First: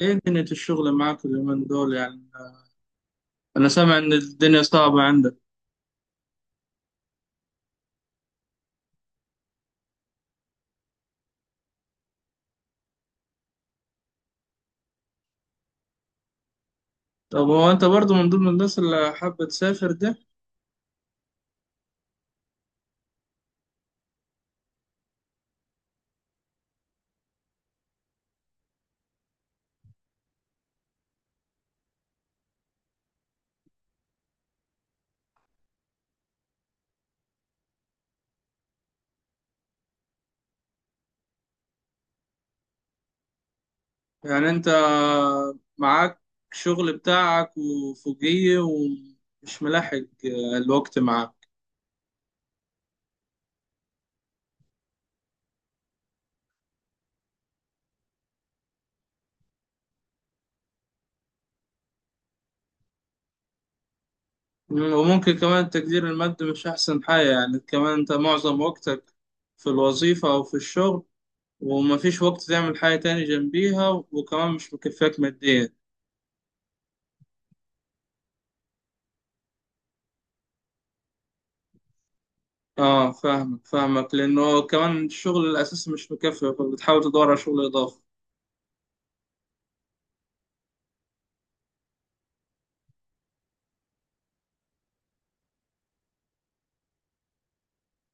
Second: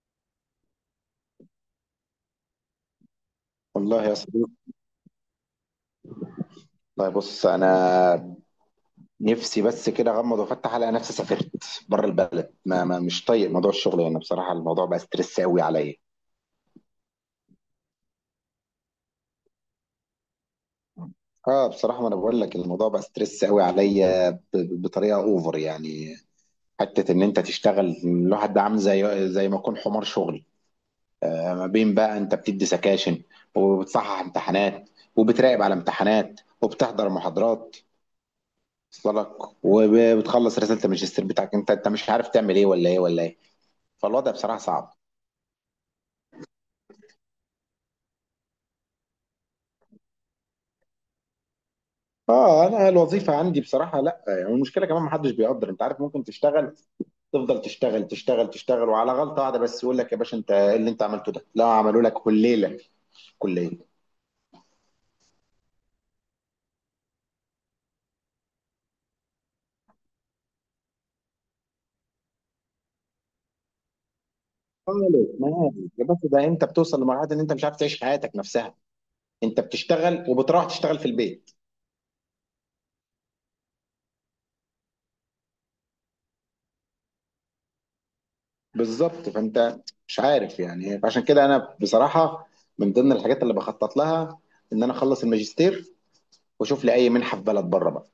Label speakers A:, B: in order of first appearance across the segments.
A: ايه دنيا الشغل معاك اليومين دول يعني؟ انا سامع
B: والله
A: ان
B: يا صديقي،
A: الدنيا صعبة عندك.
B: طيب بص انا نفسي بس كده اغمض وافتح الاقي نفسي سافرت بره البلد. ما مش طايق موضوع الشغل، يعني بصراحه الموضوع بقى ستريس قوي عليا.
A: طب هو انت برضو من ضمن الناس اللي حابة تسافر ده؟
B: اه، بصراحه ما انا بقول لك الموضوع بقى ستريس قوي عليا بطريقه اوفر يعني. حته ان انت تشتغل الواحد ده عامل زي ما يكون حمار شغل، ما بين بقى انت بتدي سكاشن وبتصحح امتحانات وبتراقب على امتحانات وبتحضر محاضرات وصلك، وبتخلص رساله الماجستير بتاعك، انت مش عارف تعمل ايه ولا ايه ولا ايه، فالوضع
A: يعني
B: بصراحه
A: انت
B: صعب.
A: معاك شغل بتاعك وفوقيه ومش ملاحق الوقت معاك.
B: اه، انا الوظيفه عندي بصراحه لا، يعني المشكله كمان ما حدش بيقدر، انت عارف ممكن تشتغل تفضل تشتغل تشتغل تشتغل، وعلى غلطه واحده بس يقول لك يا باشا انت ايه اللي انت عملته ده، لا عملوا لك كليله في الكليه
A: وممكن كمان تقدير المادي مش احسن حاجة، يعني كمان انت معظم وقتك في الوظيفة او في الشغل، ومفيش وقت تعمل حاجة تاني جنبيها، وكمان مش مكفاك
B: خالص. ما،
A: ماديا.
B: يا باشا ده انت بتوصل لمرحله ان انت مش عارف تعيش حياتك نفسها، انت بتشتغل وبتروح تشتغل في البيت.
A: اه، فاهمك فاهمك، لانه كمان الشغل الاساسي مش مكفي، فبتحاول تدور على شغل اضافي.
B: بالظبط، فانت مش عارف يعني، عشان كده انا بصراحه من ضمن الحاجات اللي بخطط لها ان انا اخلص الماجستير واشوف لي اي منحه في بلد بره بقى،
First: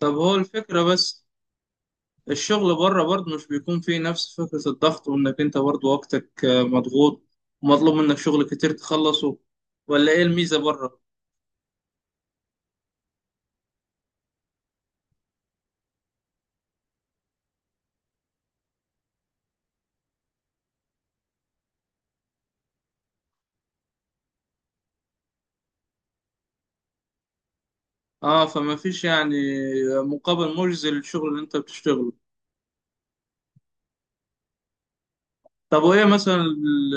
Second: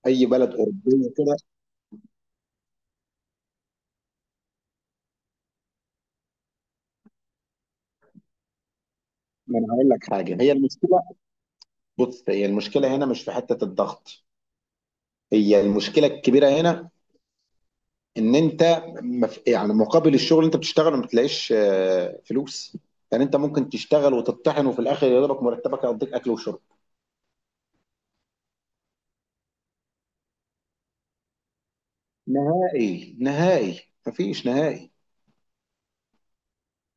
A: طب
B: اي
A: هو
B: بلد
A: الفكره
B: اوروبيه
A: بس،
B: كده.
A: الشغل بره برضه مش بيكون فيه نفس فكره الضغط، وانك انت برضه وقتك مضغوط ومطلوب منك شغل كتير تخلصه؟
B: ما انا هقول لك
A: ولا ايه
B: حاجه، هي
A: الميزه بره؟
B: المشكله، بص هي المشكله هنا مش في حته الضغط، هي المشكله الكبيره هنا ان انت يعني مقابل الشغل اللي انت بتشتغله ما بتلاقيش فلوس، يعني انت ممكن تشتغل وتطحن وفي الاخر يضربك مرتبك يقضيك اكل وشرب،
A: اه، فما فيش يعني مقابل مجزي للشغل اللي انت بتشتغله.
B: نهائي نهائي، مفيش نهائي.
A: طب وإيه مثلا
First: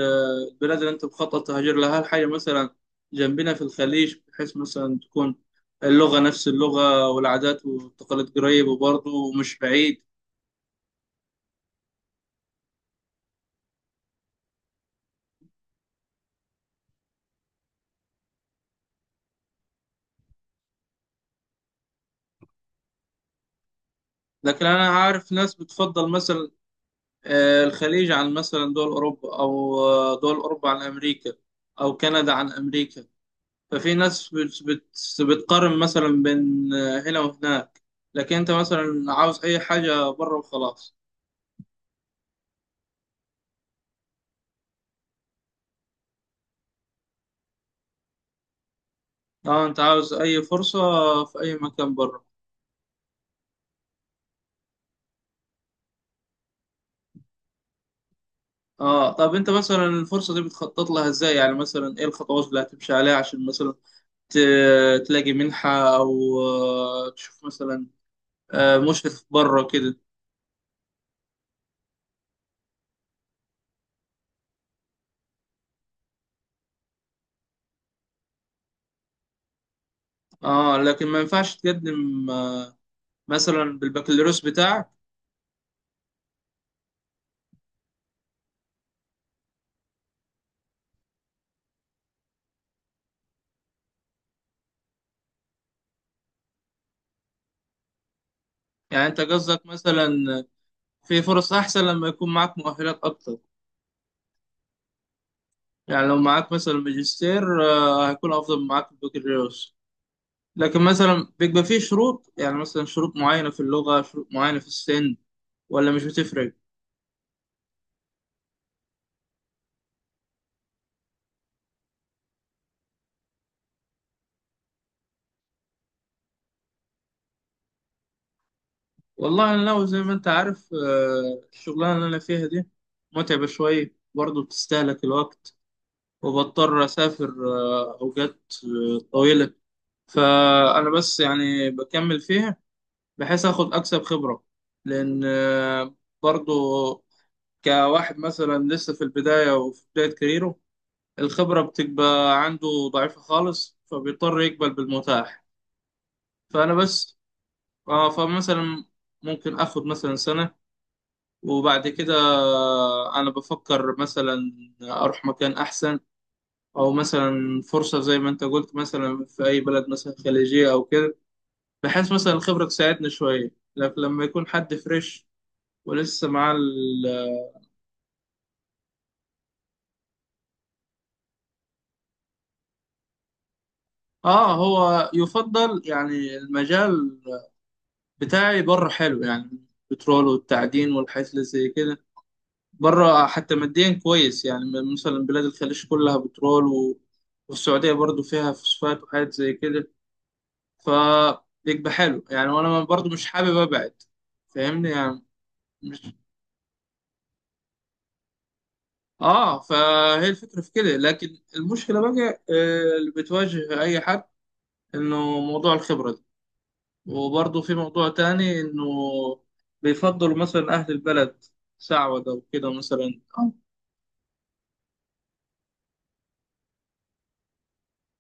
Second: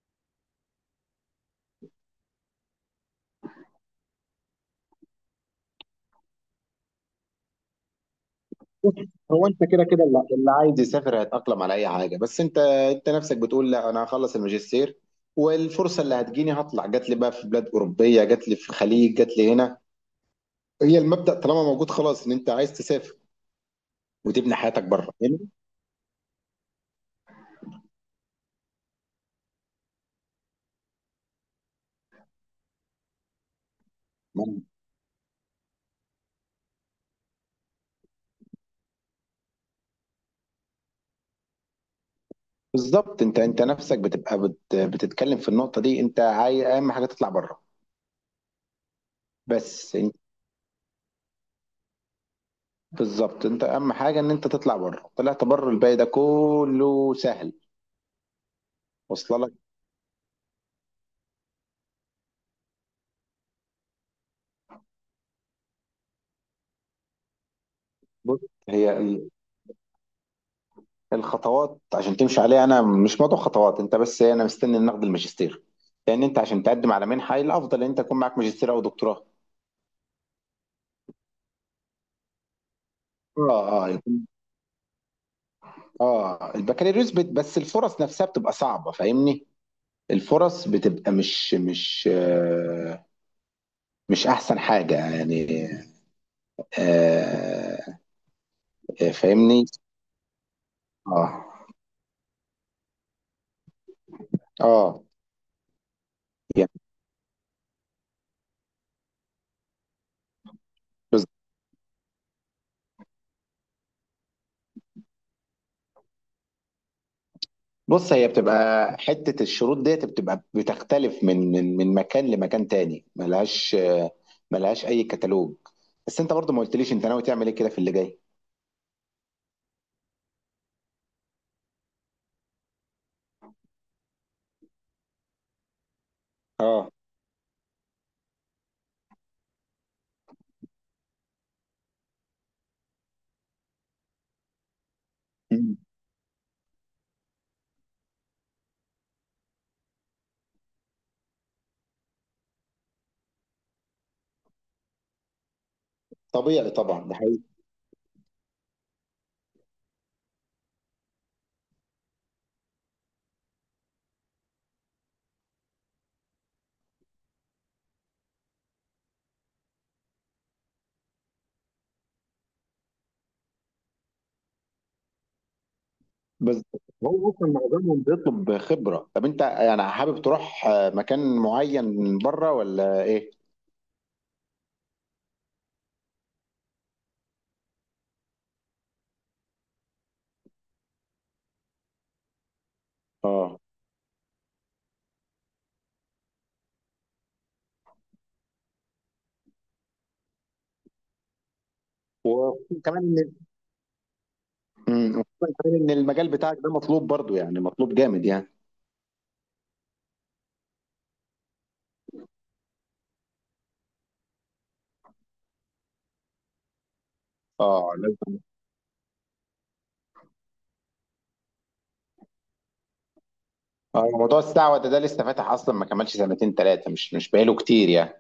A: البلاد اللي أنت مخطط تهاجر لها؟ هل حاجة مثلا جنبنا في الخليج، بحيث مثلا تكون اللغة نفس اللغة والعادات والتقاليد قريب وبرضه
B: هو
A: مش
B: انت كده
A: بعيد؟
B: كده اللي عايز يسافر هيتاقلم على اي حاجه، بس انت نفسك بتقول لا انا هخلص الماجستير، والفرصه اللي هتجيني هطلع، جات لي بقى في بلاد اوروبيه جات لي في الخليج جات لي هنا، هي المبدأ طالما موجود خلاص ان انت عايز تسافر وتبني
A: لكن
B: حياتك
A: أنا
B: بره
A: عارف
B: يعني.
A: ناس بتفضل مثلا الخليج عن مثلا دول أوروبا، أو دول أوروبا عن أمريكا، أو كندا عن أمريكا. ففي ناس
B: ما-
A: بت بت بتقارن مثلا بين هنا وهناك، لكن أنت مثلا عاوز أي حاجة بره وخلاص.
B: بالظبط، انت نفسك بتبقى بتتكلم في النقطة دي، انت عايز اهم حاجة تطلع بره.
A: اه، انت
B: بس
A: عاوز
B: انت
A: اي فرصة في اي مكان بره.
B: بالظبط، انت اهم حاجة ان انت تطلع بره، طلعت بره الباقي ده كله سهل،
A: اه، طب
B: واصله
A: انت
B: لك.
A: مثلا الفرصة دي بتخطط لها ازاي؟ يعني مثلا ايه الخطوات اللي هتمشي عليها عشان مثلا تلاقي منحة، او تشوف مثلا
B: بص، هي
A: مشرف بره كده؟
B: الخطوات عشان تمشي عليها، انا مش موضوع خطوات، انت بس انا مستني إن ناخد الماجستير، لان انت عشان تقدم على منحة الافضل ان انت يكون معاك ماجستير او دكتوراه.
A: اه، لكن ما ينفعش تقدم
B: اه،
A: مثلا
B: اه،
A: بالبكالوريوس بتاعك؟
B: اه، البكالوريوس بس الفرص نفسها بتبقى صعبة، فاهمني. الفرص بتبقى مش احسن حاجة يعني. آه،
A: يعني
B: آه،
A: انت قصدك
B: فاهمني.
A: مثلا في
B: اه،
A: فرص احسن لما يكون معاك مؤهلات اكتر؟
B: اه،
A: يعني لو معاك
B: يعني
A: مثلا ماجستير هيكون افضل من معاك البكالوريوس. لكن
B: بز-
A: مثلا بيبقى فيه شروط؟ يعني مثلا شروط معينة في اللغة، شروط معينة في السن، ولا مش بتفرق؟
B: بص هي بتبقى حتة الشروط ديت بتبقى بتختلف من مكان لمكان تاني، ملهاش ملهاش اي كتالوج. بس انت برضو ما قلتليش انت ناوي تعمل ايه كده في اللي جاي.
A: والله أنا لو زي ما أنت عارف الشغلانة اللي أنا فيها دي متعبة شوية، برضه بتستهلك الوقت، وبضطر
B: اه،
A: أسافر أوقات طويلة. فأنا بس يعني بكمل فيها، بحيث آخد أكسب خبرة، لأن
B: مم.
A: برضه كواحد مثلا لسه في البداية وفي بداية كاريره، الخبرة بتبقى عنده ضعيفة خالص، فبيضطر يقبل بالمتاح.
B: طبيعي
A: فأنا
B: طبعا
A: بس
B: ده.
A: فمثلا ممكن آخد مثلا سنة، وبعد كده أنا بفكر مثلا أروح مكان أحسن، أو مثلا فرصة زي ما أنت قلت مثلا في أي بلد مثلا خليجية أو كده، بحيث مثلا الخبرة تساعدني شوية. لكن لما يكون حد فريش ولسه مع
B: بس
A: ال
B: هو اصلا معظمهم بيطلب خبره، طب انت يعني حابب تروح مكان معين من بره ولا ايه؟
A: آه هو يفضل يعني المجال بتاعي بره حلو يعني، البترول والتعدين والحاجات اللي زي كده، بره حتى
B: اه،
A: ماديا كويس يعني. مثلا بلاد الخليج كلها بترول والسعودية برضو فيها فوسفات وحاجات زي كده، فبيبقى حلو يعني. وانا
B: وكمان
A: برضو مش
B: ان
A: حابب ابعد، فاهمني
B: مم،
A: يعني.
B: وخصوصاً كمان ان
A: مش
B: المجال بتاعك ده مطلوب برضو، يعني مطلوب جامد يعني.
A: اه فهي الفكرة في كده. لكن المشكلة بقى اللي بتواجه اي حد، انه موضوع الخبرة دي، وبرضو في
B: اه
A: موضوع
B: لازم.
A: تاني، انه بيفضلوا مثلا اهل البلد، سعودة وكده مثلا.
B: اه، موضوع السعوده ده لسه فاتح اصلا ما كملش سنتين ثلاثه، مش بقاله كتير يعني.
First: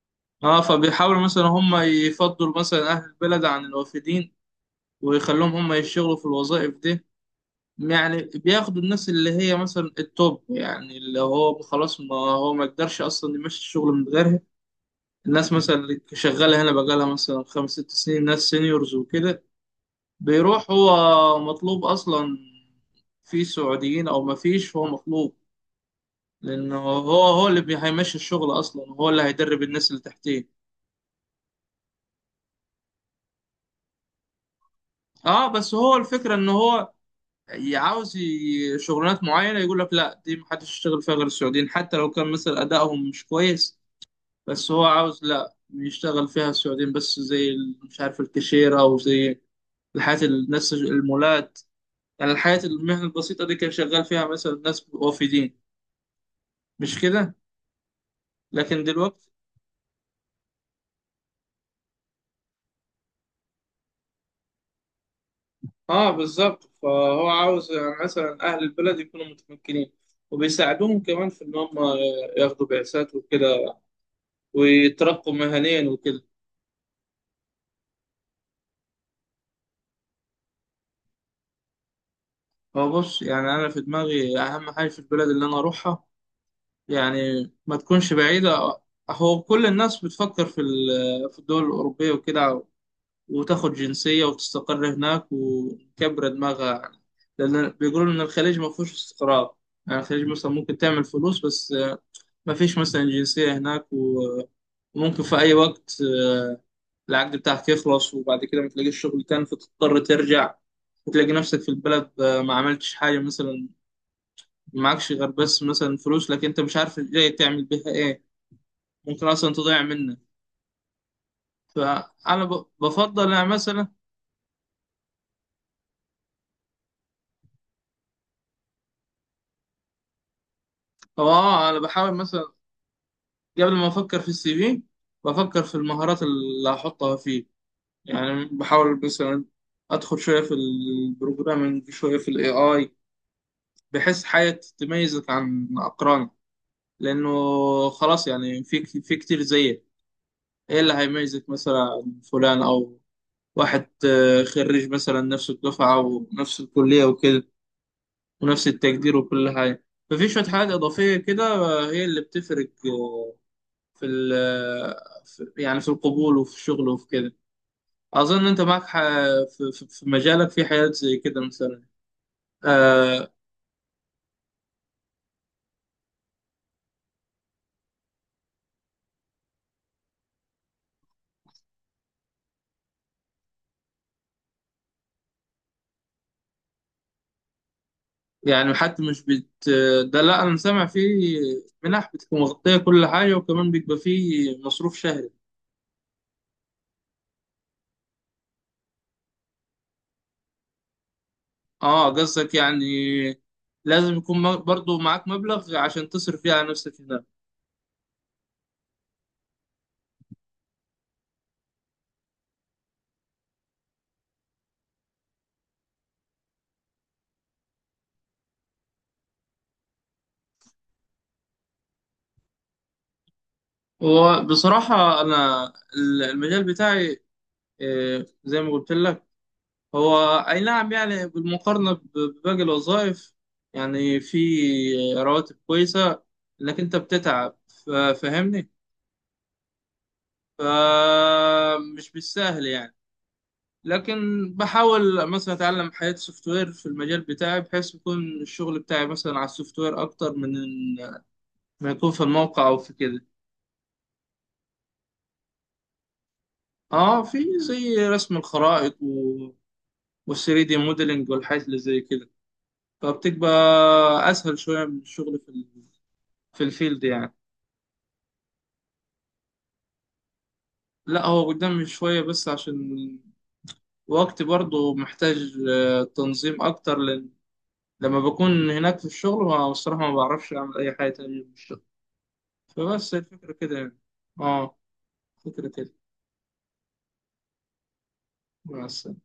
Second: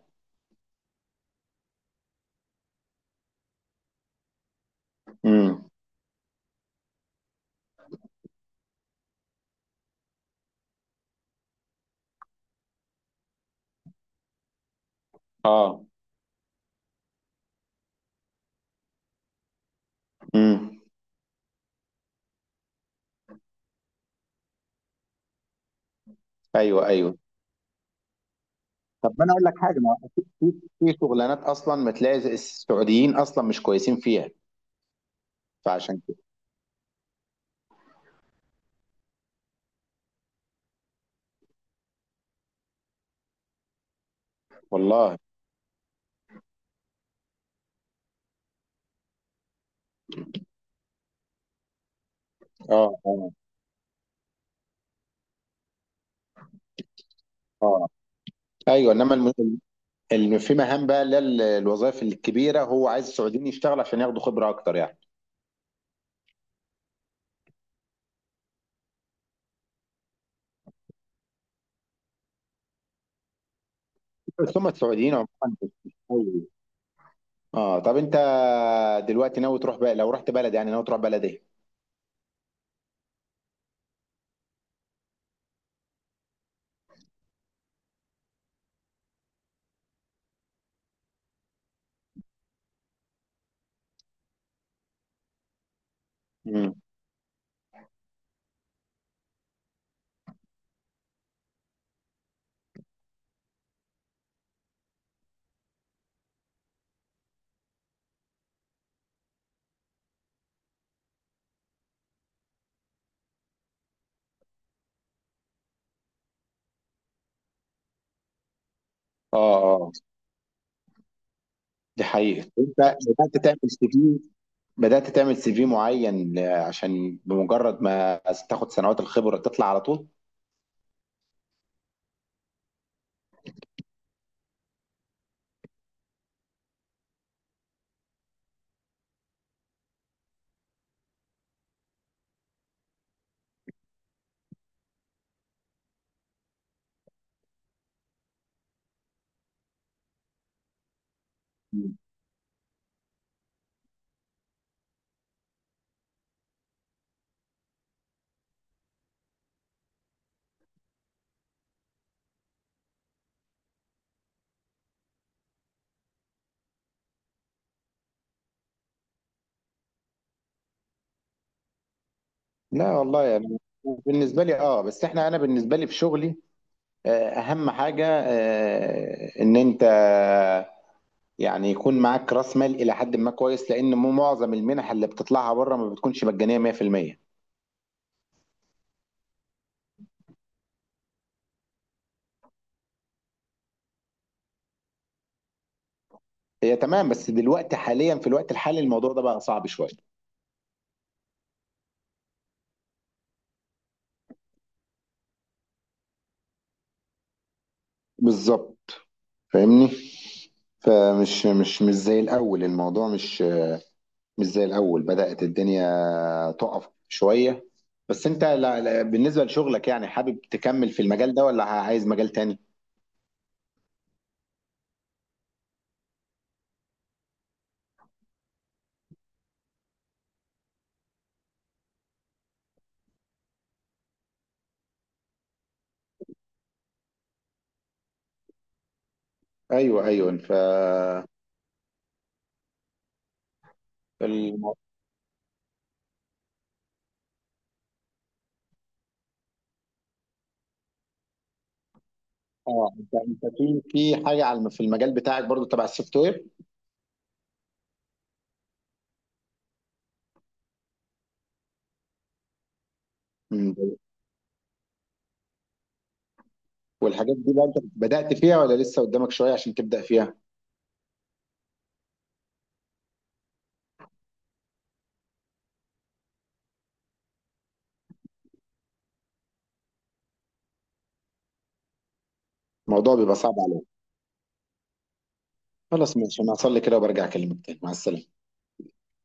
A: اه، فبيحاولوا مثلا هم يفضلوا مثلا اهل البلد عن الوافدين، ويخلوهم
B: امم،
A: هم يشتغلوا في الوظائف دي. يعني بياخدوا الناس اللي هي مثلا التوب، يعني اللي هو خلاص، ما هو ما يقدرش اصلا يمشي الشغل من غيرها. الناس مثلا
B: اه،
A: اللي شغاله هنا بقالها مثلا خمس ست سنين، ناس سينيورز وكده، بيروح
B: امم.
A: هو مطلوب اصلا. في سعوديين او ما فيش، هو مطلوب، لانه
B: ايوه، ايوه،
A: هو هو اللي هيمشي الشغل اصلا، هو
B: طب
A: اللي
B: ما انا اقول لك
A: هيدرب
B: حاجه،
A: الناس
B: ما
A: اللي
B: في
A: تحتيه.
B: في شغلانات اصلا ما تلاقي السعوديين اصلا مش كويسين فيها،
A: اه، بس هو
B: فعشان كده.
A: الفكره ان هو عاوز شغلانات معينة. يقول لك لا، دي محدش يشتغل فيها غير السعوديين، حتى لو كان مثلا أدائهم مش كويس. بس هو
B: والله.
A: عاوز لا يشتغل فيها السعوديين بس، زي مش عارف الكاشيرة، أو زي الحياة الناس المولات، يعني الحياة
B: اه،
A: المهنة
B: اه،
A: البسيطة دي كان شغال فيها مثلا ناس وافدين، مش كده؟
B: اه،
A: لكن
B: ايوه، انما
A: دلوقتي.
B: في مهام بقى اللي هي الوظائف الكبيره هو عايز السعوديين يشتغل عشان ياخدوا خبره اكتر يعني.
A: اه، بالظبط، فهو عاوز يعني مثلا أهل البلد يكونوا متمكنين، وبيساعدوهم كمان في إن هم ياخدوا بعثات وكده،
B: بس هم السعوديين
A: ويترقوا
B: عموما
A: مهنيا وكده.
B: بيشتغلوا. اه، طب انت دلوقتي ناوي تروح بقى، لو رحت بلد يعني ناوي تروح بلد ايه؟
A: هو بص، يعني انا في دماغي اهم حاجه في البلد اللي انا اروحها، يعني ما تكونش بعيده. هو كل الناس بتفكر في في الدول الاوروبيه وكده، وتاخد جنسيه وتستقر هناك وتكبر دماغها
B: مم.
A: يعني، لان بيقولوا ان الخليج ما فيهوش استقرار. يعني الخليج مثلا ممكن تعمل فلوس بس، ما فيش مثلا جنسيه هناك وممكن في اي وقت العقد بتاعك يخلص، وبعد كده ما تلاقيش شغل تاني، فتضطر ترجع، وتلاقي نفسك في البلد ما عملتش حاجة مثلا، معكش غير بس مثلا فلوس، لكن انت مش عارف ازاي تعمل بيها ايه. ممكن
B: اه،
A: اصلا تضيع
B: اه،
A: منك.
B: دي
A: فانا
B: حقيقة، انت
A: بفضل
B: بدأت
A: يعني
B: تعمل
A: مثلا.
B: سي في بدأت تعمل سي في معين عشان بمجرد ما تاخد سنوات الخبرة تطلع على طول؟
A: هو اه، انا بحاول مثلا قبل ما افكر في السي في، بفكر في المهارات اللي هحطها فيه. يعني بحاول مثلا ادخل شويه في البروجرامنج، شويه في الاي اي، بحيث حاجه تميزك عن اقرانك، لانه خلاص يعني في كتير زيك. ايه اللي هيميزك مثلا
B: مم.
A: عن فلان، او واحد خريج مثلا نفس الدفعة ونفس الكلية وكده ونفس التقدير وكل حاجة؟ ففي شوية حاجات إضافية كده هي اللي بتفرق في يعني في القبول وفي الشغل وفي كده. أظن أنت معك في في مجالك في حاجات زي كده مثلا
B: لا والله
A: آه،
B: يعني بالنسبة لي، اه، بس انا بالنسبة لي في شغلي اهم حاجه ان انت يعني يكون معاك راس مال الى حد ما كويس، لان مو معظم المنح اللي بتطلعها بره ما بتكونش مجانيه 100%.
A: يعني حتى مش بت ده لا، أنا سامع فيه منح بتبقى مغطية كل حاجة، وكمان بيبقى فيه مصروف شهري.
B: هي تمام، بس دلوقتي حاليا في الوقت الحالي الموضوع ده بقى صعب شويه.
A: اه، قصدك يعني لازم يكون برضو معاك مبلغ عشان تصرف فيه على نفسك هناك؟
B: بالظبط، فاهمني. فمش مش مش زي الاول، الموضوع مش زي الاول، بدأت الدنيا تقف شويه. بس انت، لا لا، بالنسبه لشغلك يعني حابب تكمل في المجال ده ولا عايز مجال تاني؟
A: وبصراحة أنا المجال بتاعي زي ما قلت لك، هو أي نعم، يعني بالمقارنة بباقي الوظائف يعني في رواتب كويسة، لكن أنت بتتعب، فاهمني.
B: ايوه، ايوه، ف
A: فمش بالسهل يعني. لكن بحاول مثلا أتعلم حياة سوفت وير في المجال بتاعي، بحيث يكون الشغل بتاعي مثلا على السوفت وير أكتر من ما يكون في الموقع او
B: اه
A: في
B: انت
A: كده.
B: في حاجه في المجال بتاعك برضو تبع السوفت وير.
A: اه، في زي رسم الخرائط والثري دي موديلنج والحاجات اللي زي كده، فبتبقى
B: مم.
A: اسهل شويه من الشغل في في الفيلد يعني.
B: والحاجات دي بقى انت بدأت فيها ولا لسه قدامك شويه عشان تبدأ فيها.
A: لا، هو قدامي شويه، بس عشان وقتي برضو محتاج تنظيم اكتر، لان لما بكون هناك في الشغل، ما الصراحه ما بعرفش اعمل اي حاجه تانية في الشغل. فبس
B: الموضوع بيبقى
A: الفكره
B: صعب
A: كده
B: عليك.
A: يعني. اه، فكره كده
B: خلاص ماشي، انا هصلي كده وبرجع اكلمك تاني، مع السلامه.
A: بس.